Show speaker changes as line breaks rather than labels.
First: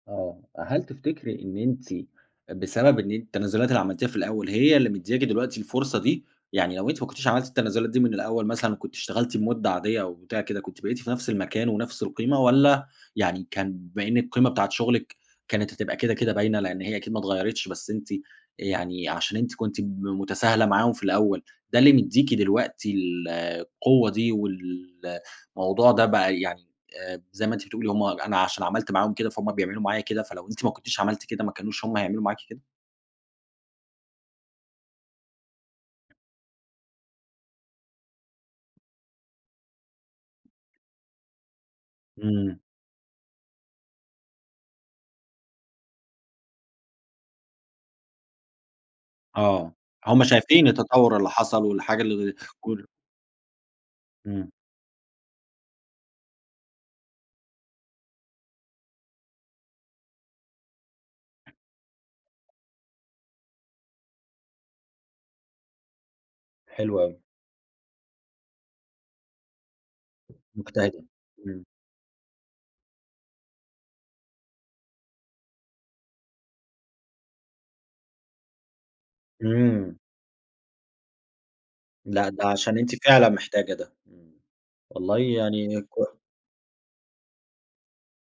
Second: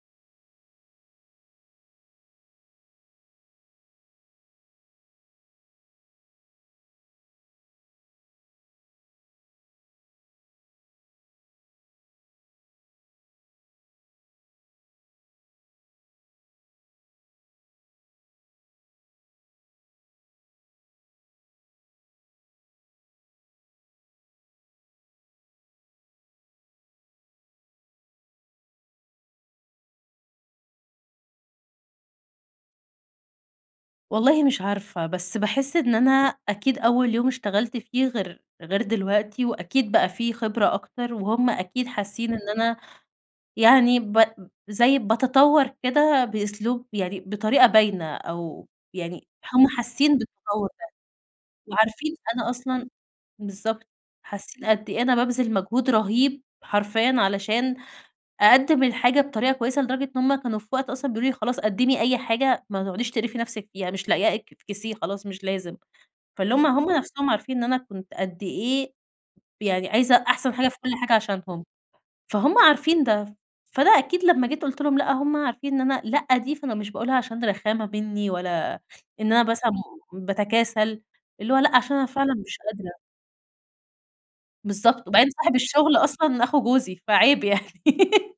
آه. أ هل تفتكري إن أنتِ بسبب إن التنازلات اللي عملتيها في الأول، هي اللي مدِّياكِ دلوقتي الفرصة دي؟ يعني لو أنتِ ما كنتيش عملتِ التنازلات دي من الأول مثلًا، وكنت اشتغلتِ بمدة عاديّة أو بتاع كده، كُنتِ بقيتِ في نفس المكان ونفس القيمة، والّا يعني كان بما إنِّك القيمة بتاعة شغلك كانت هتبقى كده كده باينة، لأن هي أكيد ما اتغيرتش بس أنتِ أ يعني عشان أنتِ كُنتِ ب متساهلة معاهم في الأول، ده اللي مدّيكي دلوقتي ال القوة دي والموضوع ده بقى يعني آآ، زي ما أنتِ بتقولي هُم أنا عشان عملت معاهم كده، فهُم بيعملوا معايا كده، فلو أنتِ ما كنتيش عملتِ كده، ما كانوش هُم هيعملوا معاكِ كده؟
والله مش عارفة، بس باحس إن أنا أكيد أول يوم اشتغلت فيه غير غير دلوقتي وأكيد بقى في خبرة أكتر، وهُم أكيد حاسّين إن
إمم.
أنا يعني ب زي باتطور كده بأسلوب يعني بطريقة باينة أو يعني هُم
آه،
حاسّين
هُم شايفين
بالتطوّر ده.
التطور اللي حصل والحاجة
وعارفين
اللي
أنا
وال
أصلًا بالضبط،
إمم.
حاسّين قد إيه أنا بابذل مجهود رهيب حرفيًا علشان أقدّم الحاجة بطريقة كويسة، لدرجة إن هُم كانوا في وقت أصلًا بيقولوا لي: "خلاص، قدّمي أي حاجة، ما تقعديش تقرفي نفسِك، يعني مش لاقياه اك إفكسيه خلاص مش لازم." فاللي هُم هُم
حلو أوي.
نفسهم عارفين إن أنا كُنت قد إيه يعني عايزة أحسن حاجة في كل
مجتهدة،
حاجة عشانهم،
إمم.
فهُم عارفين ده. فأنا أكيد لمّا جيت قُلت لهم: "لا." هُم عارفين إن أنا لا دي، فأنا مش باقولها عشان رخامة مني ولا إن أنا مثلًا
إمم.
باتكاسل، اللي هو لأ عشان أنا
لأ،
فعلًا
ده
مش
عشان أنتِ
قادرة.
فعلًا محتاجة ده، إمم.
بالضبط.
والله
وبعدين صاحب
يعني
الشغل
كويّ
أصلًا أخو جوزي، فعيب يعني.